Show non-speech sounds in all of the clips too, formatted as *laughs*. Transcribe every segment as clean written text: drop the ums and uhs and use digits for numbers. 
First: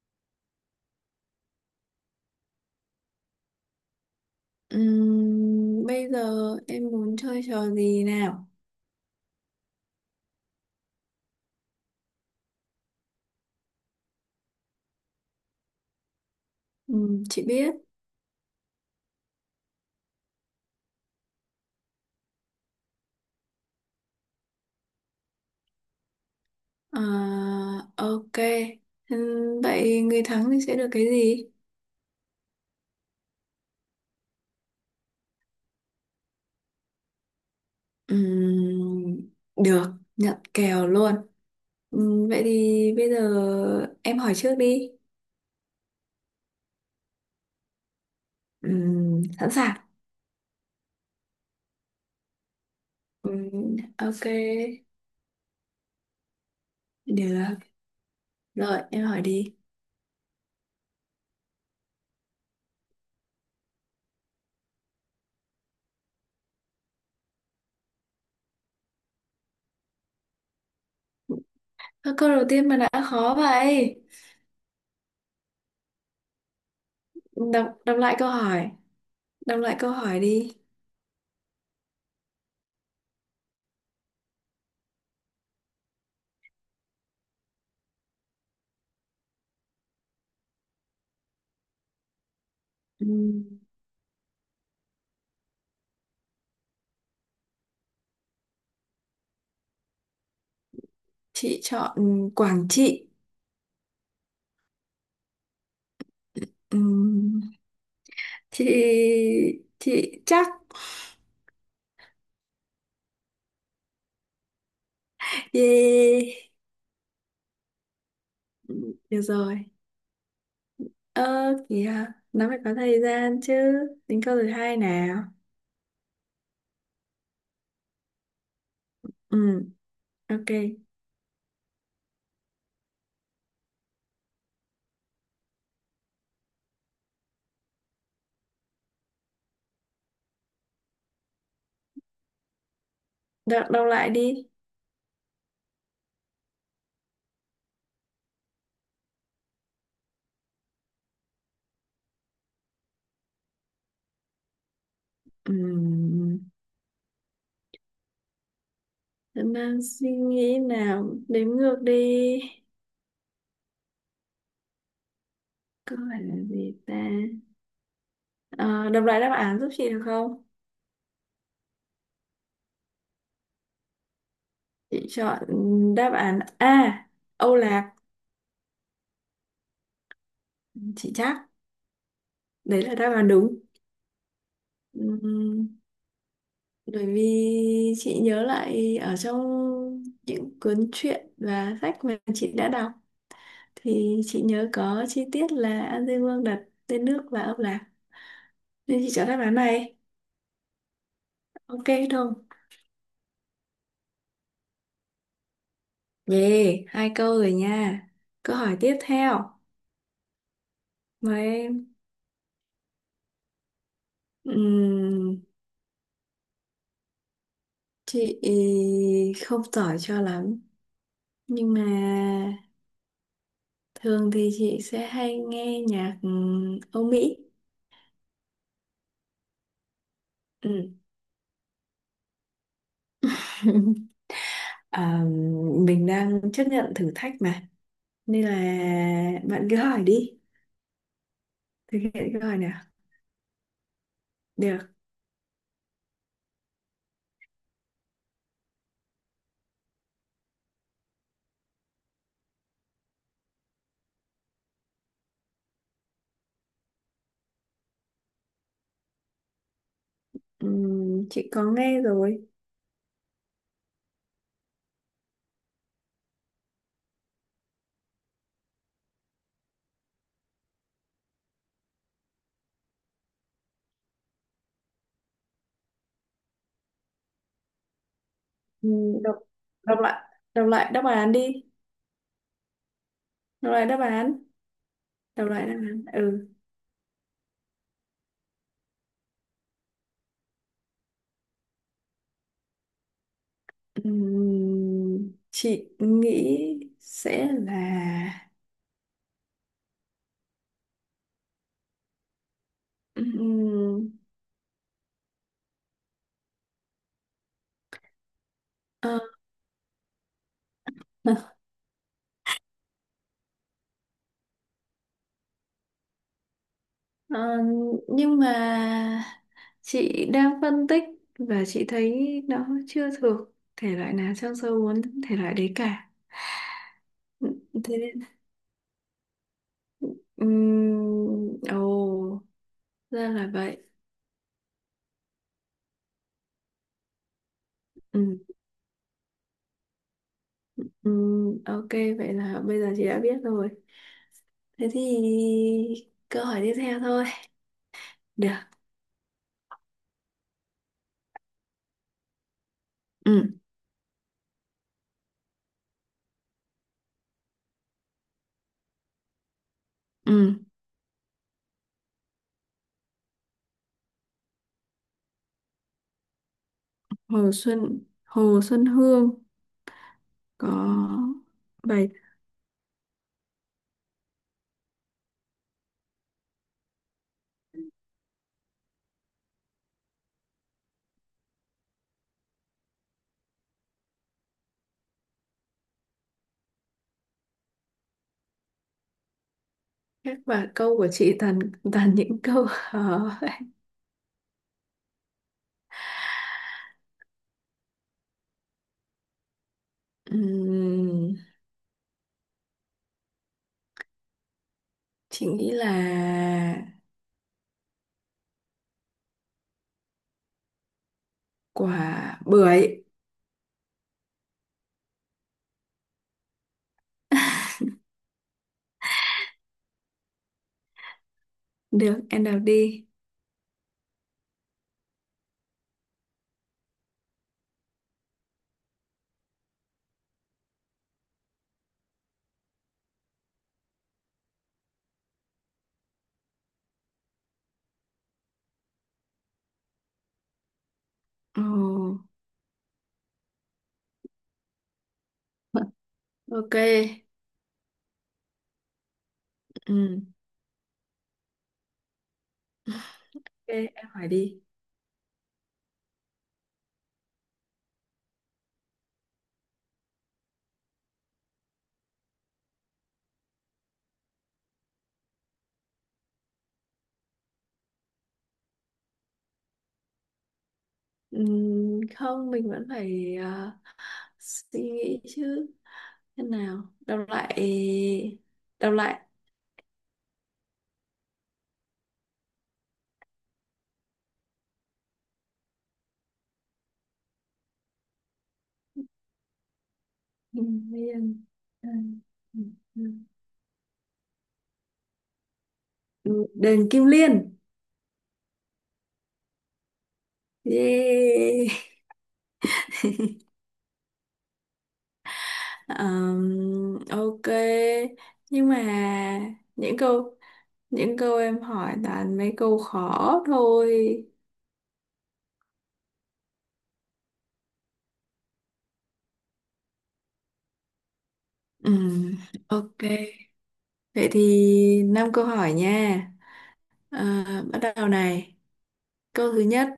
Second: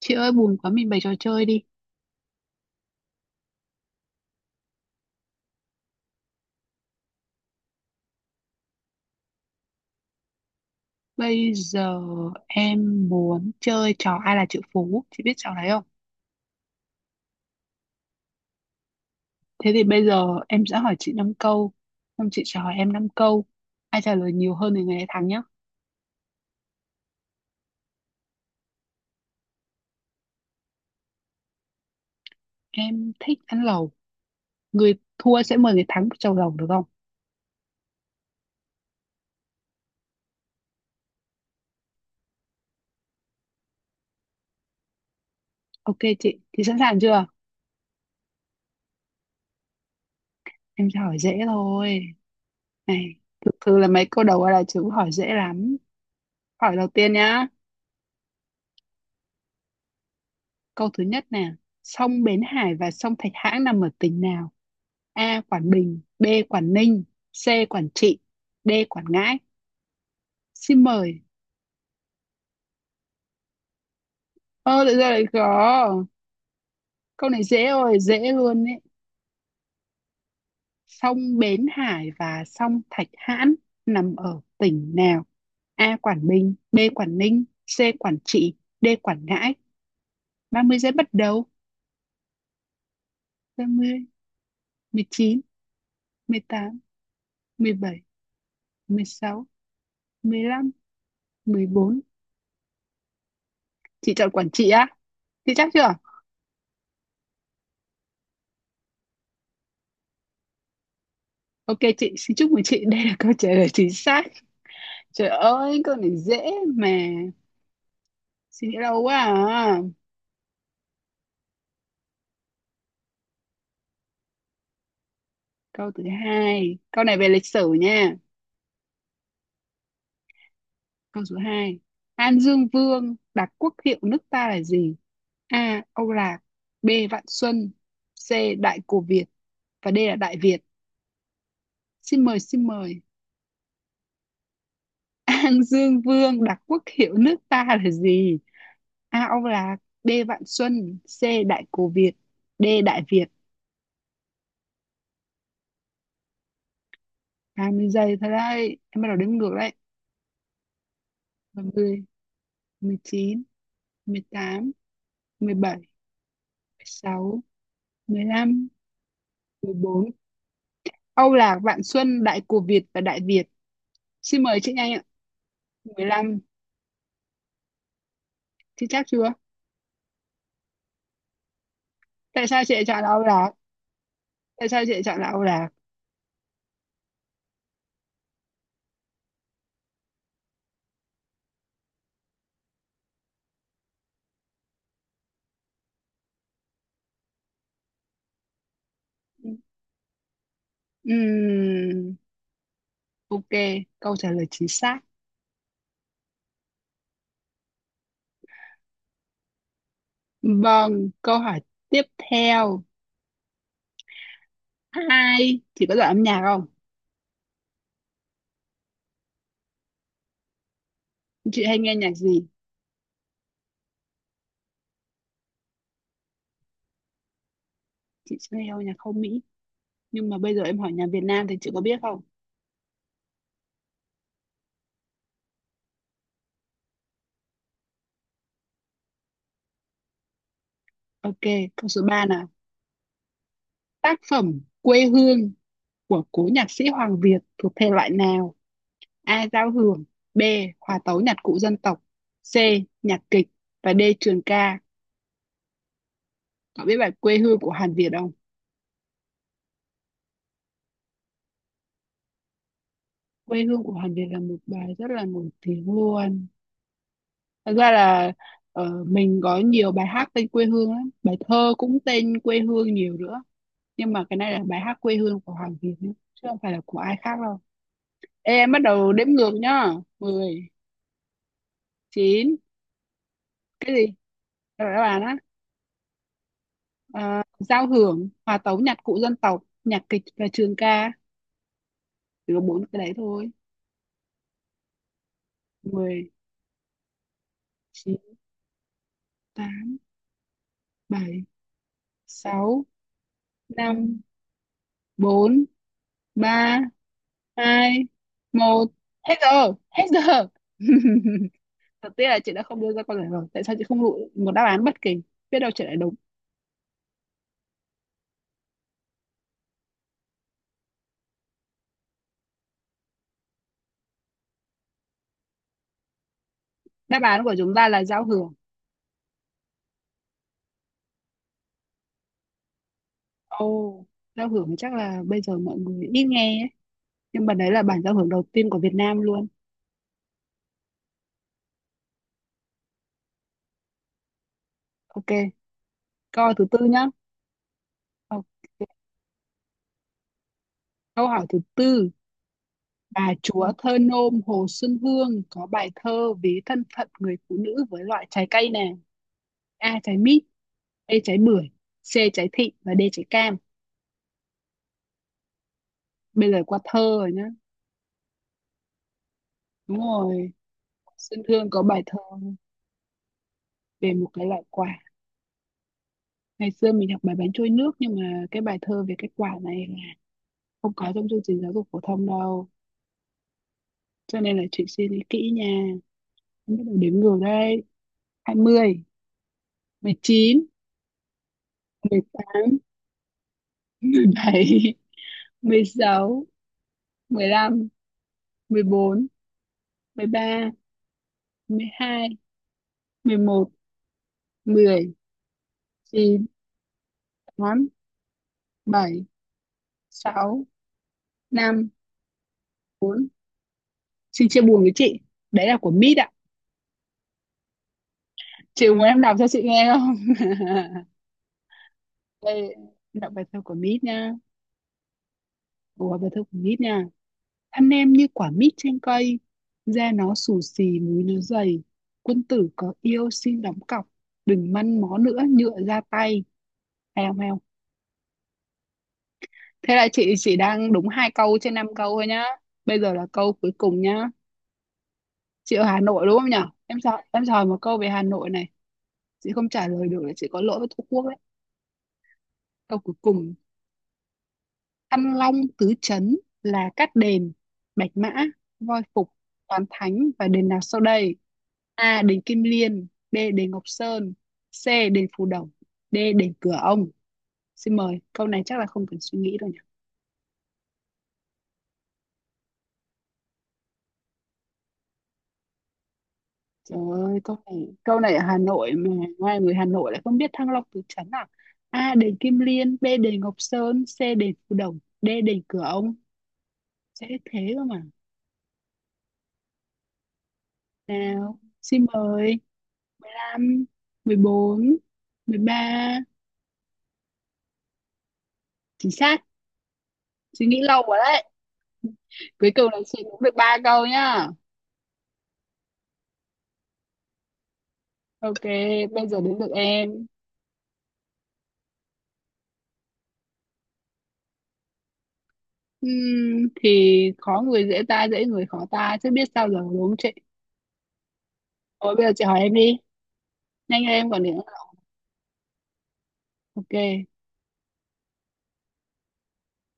Chị ơi buồn quá mình bày trò chơi đi. Bây giờ em muốn chơi trò gì nào? Bây giờ em muốn chơi trò ai là triệu phú, chị biết trò đấy không? Chị biết. Thế thì bây giờ em sẽ hỏi chị 5 câu, xong chị sẽ hỏi em 5 câu. Ai trả lời nhiều hơn thì người ấy thắng nhá. À, ok. Vậy người thắng thì sẽ được cái gì? Em thích ăn lẩu, người thua sẽ mời người thắng một chầu lẩu được không? Ừm, được, nhận kèo luôn. Vậy thì bây giờ em hỏi trước đi. Ok chị, thì sẵn sàng chưa? Sẵn sàng. Em sẽ hỏi dễ thôi. Này, thực sự là mấy Ok, câu đầu ai là chữ hỏi dễ lắm. Hỏi đầu tiên nhá. được. Rồi, em hỏi đi. Câu thứ nhất nè, sông Bến Hải và sông Thạch Hãn nằm ở tỉnh nào? A. Quảng Bình, B. Quảng Ninh, C. Quảng Trị, D. Quảng Ngãi. Xin mời. Ơ, câu đầu tiên mà đã khó vậy. Ơ lại ra lại có. Câu này dễ Đọc rồi, lại câu dễ luôn hỏi. ấy. Đọc lại câu hỏi đi. Sông Bến Hải và sông Thạch Hãn nằm ở tỉnh nào? A. Quảng Bình, B. Quảng Ninh, C. Quảng Trị, D. Quảng Ngãi. 30 giây bắt đầu. Ừm, Ba mươi, mười mười mười chín, tám, mười bảy, mười sáu, mười lăm, chị mười chọn bốn. Quảng Trị. Chị chọn Quảng Trị á? Chị chắc chưa? Ừm, chị chị chắc. Ok chị, xin chúc mừng chị. Đây là câu trả lời chính xác. Trời ơi, câu này Yeah, dễ mà. Suy nghĩ lâu quá được rồi. à. Ơ kìa, nó phải có thời gian chứ. Tính câu thứ hai nào. Câu thứ hai. Câu này về lịch sử nha. Ừm, ok. Câu số hai, An Dương Vương đặt quốc hiệu nước ta là gì? A. Âu Lạc. B. Vạn Xuân. C. Đại Cổ Việt. Và D là Đại Việt. Xin mời. Đọc đọc lại đi. *laughs* An Dương Vương đặt quốc hiệu nước ta là gì? A. Âu Lạc. B. Vạn Xuân. C. Đại Cổ Việt. D. Đại Việt. Ừm, 20 giây thôi đấy. Em bắt đầu đếm ngược đấy. đang suy nghĩ nào, đếm Ba ngược mươi, đi. mười chín, mười mười tám, mười bảy, Câu hỏi là gì mười ta? sáu, 16, Ờ, đọc lại đáp án giúp mười chị được bốn. không? Âu Lạc, Vạn Xuân, Đại Cổ Việt và Đại Việt. Xin mời chị nhanh ạ. Chị chọn đáp án 15, A, Âu Lạc. chị chắc chưa? Chị chắc Tại sao chị đấy lại là chọn là đáp Âu án Lạc? đúng. Tại sao chị lại chọn là Âu Lạc? Ừ, bởi vì chị nhớ lại ở trong những cuốn truyện và sách mà chị đã đọc, thì chị nhớ có chi tiết là An Dương Vương đặt tên nước và ông Lạc, nên chị chọn đáp án này. Ok Ừm, không? ok, câu trả lời chính xác. Yeah, hai câu rồi nha. Câu hỏi tiếp theo Vâng, mà câu hỏi em... tiếp theo. Ừm, Hai, chị có giỏi âm nhạc không? chị không giỏi cho lắm, Chị nhưng hay nghe nhạc gì? mà thường thì chị sẽ hay nghe nhạc Âu Mỹ. Chị sẽ nghe nhạc không Mỹ. Nhưng mà bây giờ em hỏi Ừ. nhạc Việt Nam thì chị có biết không? *laughs* À, mình đang chấp nhận thử thách mà, nên là bạn cứ hỏi đi. Ok, câu Thực số 3 hiện nào. câu hỏi nào. Tác phẩm Được. Quê hương của cố nhạc sĩ Hoàng Việt thuộc thể loại nào? A. Giao hưởng, B. Hòa tấu nhạc cụ dân tộc, C. Nhạc kịch, và D. Trường ca. Cậu biết bài Quê hương của Hàn Việt không? Chị có nghe rồi. Quê hương của Hàn Việt là một bài rất là nổi tiếng luôn. Thật ra là mình có nhiều bài hát tên quê hương lắm. Bài thơ cũng tên quê hương nhiều nữa. Nhưng mà cái này là bài hát quê hương của Hoàng Việt nhé, chứ không phải là của ai khác đâu. Ê, em bắt đầu đếm Đọc ngược nhá. đọc lại. Đọc Mười, lại đáp án đi. 9, Đọc lại cái đáp gì? án. Rồi các bạn á. Đọc lại đáp án. Ừ. À, giao hưởng, hòa tấu nhạc cụ dân tộc, nhạc kịch và trường ca. Chỉ có bốn cái đấy thôi. Chị Mười, nghĩ sẽ chín, là... tám, bảy, sáu, Ừm, năm, bốn, ba, hai, một. ờ, Hết giờ, hết giờ. *laughs* ờ, Thật tiếc là chị đã không đưa ra câu trả lời. Tại sao chị không lựa một đáp án bất kỳ? Biết đâu chị lại đúng. ờ, nhưng mà chị đang phân tích và chị thấy nó chưa thuộc thể loại nào trong số 4 thể loại đấy cả. Đáp án của chúng ta Thế là nên giao hưởng. Ồ, ra là vậy. Ồ, giao hưởng thì chắc là bây giờ mọi người ít nghe ấy, nhưng mà đấy là bản giao hưởng Ừm, đầu tiên của Việt Nam luôn. Ok, vậy là bây giờ chị đã biết rồi. Thế thì Ok, câu câu hỏi thứ tiếp tư theo nhá. thôi. Ok. Được. Câu hỏi thứ tư, bà Ừm, chúa thơ nôm Hồ Xuân Hương có bài thơ ví thân phận người phụ nữ với loại trái cây nào? A trái mít, ừm. B trái bưởi, C trái thị và D trái cam. Bây giờ qua thơ rồi nhá. Hồ Xuân Hồ Xuân Hương Đúng rồi, có Xuân Hương có bài bài... thơ về một cái loại quả. Ngày xưa mình học bài bánh trôi nước, nhưng mà cái bài thơ về cái quả này là không có trong chương trình giáo dục phổ thông đâu. Cho nên là chị suy nghĩ kỹ nha. Em bắt đầu đếm ngược đây. Hai mươi, mười Các chín, và câu của chị toàn toàn mười những *laughs* câu tám, khó. mười bảy, mười sáu, mười lăm, mười sáu, bốn, mười ba, Ừm, mười hai, mười một, mười chị nghĩ là chín, tám, bảy, sáu, năm, quả bưởi. bốn. Xin chia buồn với chị. Đấy là của Mít ạ. Chị muốn em đọc cho chị nghe không? Được, *laughs* em đọc Đây, em đi. đọc bài thơ của Mít nha. Ủa, bài thơ của Mít nha. Thân em như quả mít trên cây, da nó xù xì, múi nó dày. Quân tử có yêu xin đóng cọc, đừng măn mó nữa nhựa ra tay. Hay không, hay? Thế là chị chỉ đang đúng 2 câu Ồ. trên năm câu thôi nhá. Bây giờ là câu cuối cùng nhá. Chị ở Hà Nội đúng không nhở? Ok. Em sợ một câu về Hà Nội này. Chị không trả lời được Ừm, là chị có lỗi với Tổ quốc đấy. Câu cuối cùng. ok, em hỏi đi. Thăng Long tứ trấn là Cát Đền, Bạch Mã, Voi Phục, Toàn Thánh và đền nào sau đây? A. Đền Kim Liên, B. Đền Ngọc Sơn, C. Đền Phù Đổng, D. Đền Cửa Ông. Xin mời. Câu này chắc là không cần suy nghĩ đâu nhỉ? Không, mình vẫn phải suy nghĩ chứ. Thế nào, Trời đọc ơi, câu lại. này, câu này ở Hà Nội Đọc mà, lại. ngoài người Hà Nội lại không biết Thăng Long Tứ Trấn à? A. Đền Kim Liên, B. Đền Ngọc Sơn, C. Đền Phù Đồng, D. Đền Cửa Ông. Dễ thế cơ mà. Kim Liên. Nào, xin Đơn. mời. Mười lăm, mười bốn, mười ba. Ừ, Đền Kim Liên. Chính xác, suy nghĩ lâu quá đấy. Yeah. Cuối cùng là chị cũng được 3 câu nhá. Ok, Ok, nhưng bây giờ mà đến được những em. câu những câu em hỏi toàn mấy câu khó thôi. Thì khó người dễ ta, dễ người khó ta, chứ biết sao giờ đúng không chị? Thôi bây giờ Ừm, chị hỏi em đi. ok, Nhanh lên vậy em thì còn nữa. năm câu hỏi nha. Ok. À, bắt đầu này. Câu thứ nhất,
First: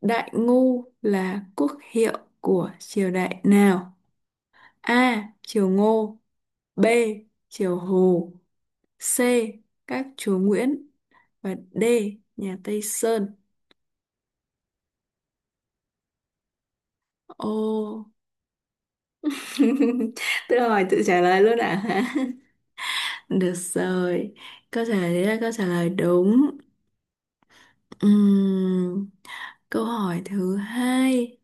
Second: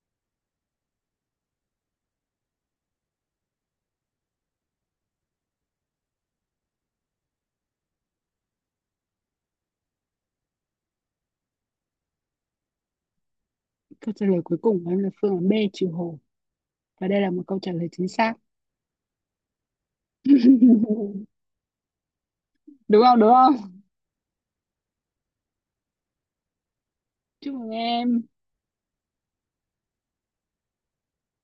Đại Ngô là quốc hiệu của triều đại nào? A. Triều Ngô. B. Triều Hồ. C. Các chúa Nguyễn. Và D. Nhà Tây Sơn. Câu trả lời cuối cùng của em là phương án B trừ Hồ. Và đây là một câu trả lời Ô. chính xác. *laughs* Tự hỏi tự *laughs* trả lời luôn à? *laughs* Đúng Được không? rồi. Câu trả lời đấy là câu trả lời đúng. Chúc mừng em. Ừm, câu hỏi thứ hai.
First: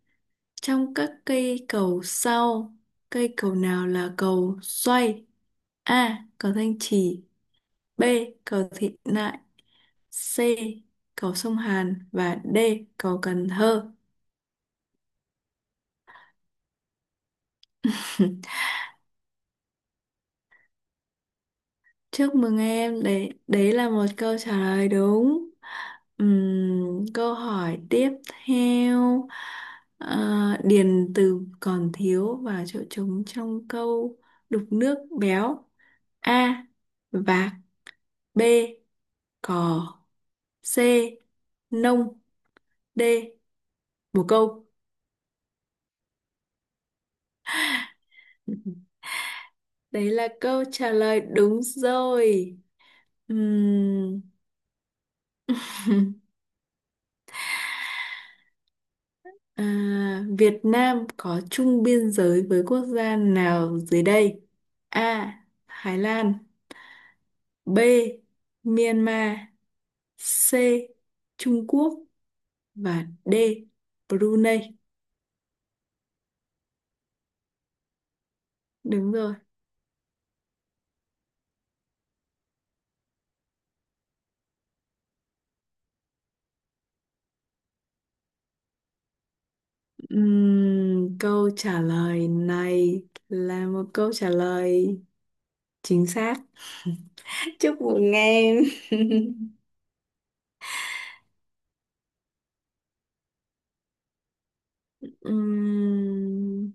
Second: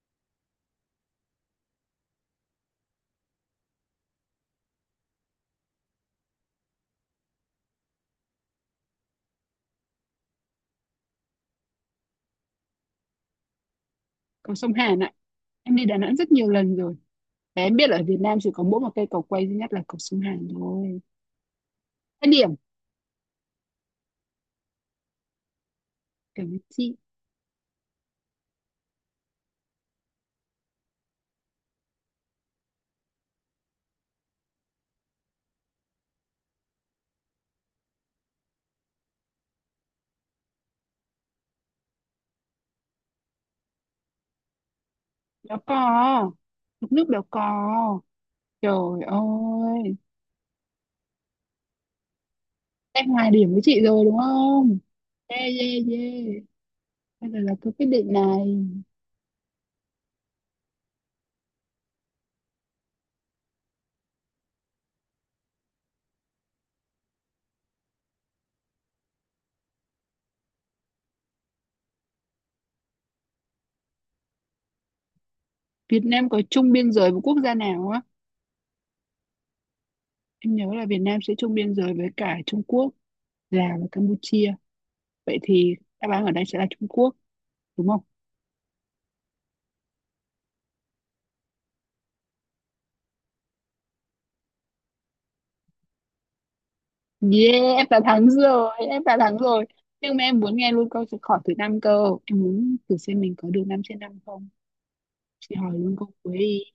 Trong các cây cầu sau, cây cầu nào là cầu xoay? A. Cầu Thanh Trì. B. Cầu Thị Nại. C. Cầu Sông Hàn. Và D. Cầu Cần Thơ. Cầu sông Hàn ạ. Em đi Đà Nẵng rất nhiều lần rồi. Và em biết là ở Việt Nam *laughs* chỉ có mỗi một cây cầu quay duy nhất là cầu sông Hàn thôi. Hai Chúc điểm. mừng em, đấy, đấy là một câu trả lời đúng. Cảm ơn chị. Câu hỏi tiếp theo. Ờ, điền từ còn thiếu vào chỗ trống trong câu đục nước béo. A. Vạc. B. Cò. C. Nông. D. Bồ câu. Đó có. Mực nước đó có. Trời *laughs* ơi. Đấy là câu trả lời đúng rồi. Em hòa điểm với chị rồi đúng Ừm, không? Yeah, yeah, yeah. Bây giờ là tôi quyết định này. À, Việt Nam có chung biên giới với quốc gia nào dưới đây? A. Thái Lan. B. Myanmar. C. Trung Quốc. Và D. Brunei. Việt Nam có chung biên giới với quốc gia nào á? Đúng rồi. Em nhớ là Việt Nam sẽ chung biên giới với cả Trung Quốc, Lào và Campuchia. Vậy thì đáp án ở đây sẽ là Trung Quốc, đúng không? Câu trả lời này là một câu trả lời chính xác. *laughs* Yeah, Chúc em đã mừng thắng em. rồi, em đã thắng *laughs* rồi. Nhưng mà em muốn nghe luôn câu hỏi thứ năm cơ, em muốn thử xem mình có được 5/5 không. Chị hỏi luôn câu cuối đi, Ừm,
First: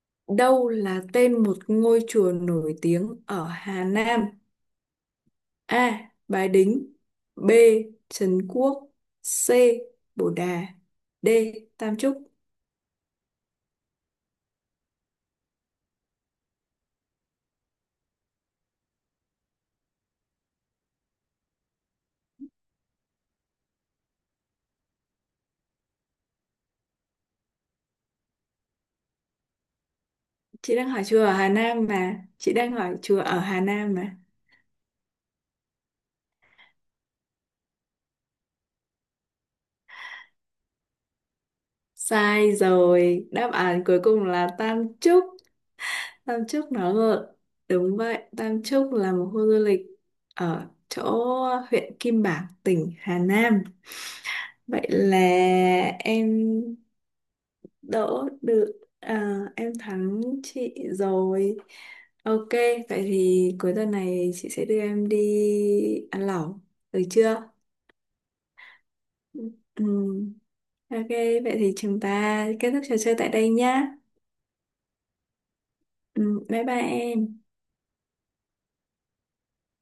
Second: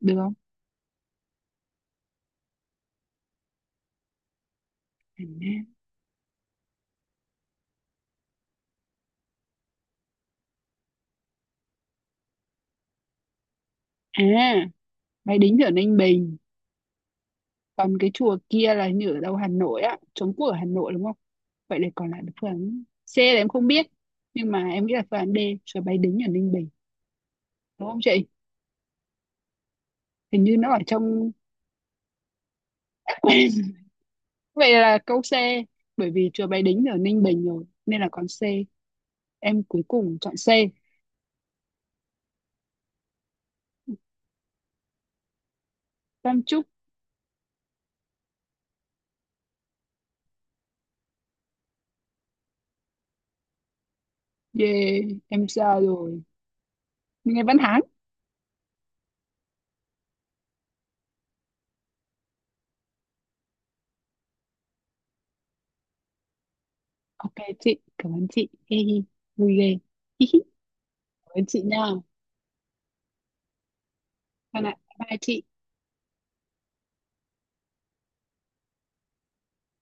được không? Đâu là tên một ngôi chùa nổi tiếng ở Hà Nam? Hà Nam A. Bái Đính. B. Trấn Quốc. C. Bồ Đà. D. Tam Chúc. à. Máy Đính ở Ninh Bình, còn cái chùa kia là như ở đâu, Hà Nội á? Trống Quốc ở Hà Nội đúng không? Vậy là còn lại là phương án C là em không biết, nhưng mà em nghĩ là phương án D. Chùa máy Đính ở Ninh Bình, đúng không chị? Hình như nó Chị ở đang hỏi chùa trong. ở Hà Nam mà. Chị đang hỏi chùa ở Hà *laughs* Nam mà. Vậy là câu C, bởi vì chùa Bái Đính ở Ninh Bình rồi, nên là con C. Em cuối cùng chọn C. Sai rồi. Đáp án cuối cùng là Tam Chúc. Tam Tam Trúc, Chúc nó ngược. Đúng vậy, Tam Chúc là một khu du lịch ở chỗ huyện Kim Bảng, tỉnh Hà Nam. Vậy yeah, là em ra rồi. em Nghe Văn Hán. đỡ được. À, em thắng chị rồi. Ok, vậy thì cuối tuần này chị sẽ đưa em đi ăn lẩu, được Ok chưa? chị, cảm ơn chị. Hi hi, vui ghê. Ừ. Hi hi, Ok. cảm ơn Vậy chị thì nha. chúng ta kết thúc trò chơi tại đây nhá. Bye bye chị. Ừ, bye bye em.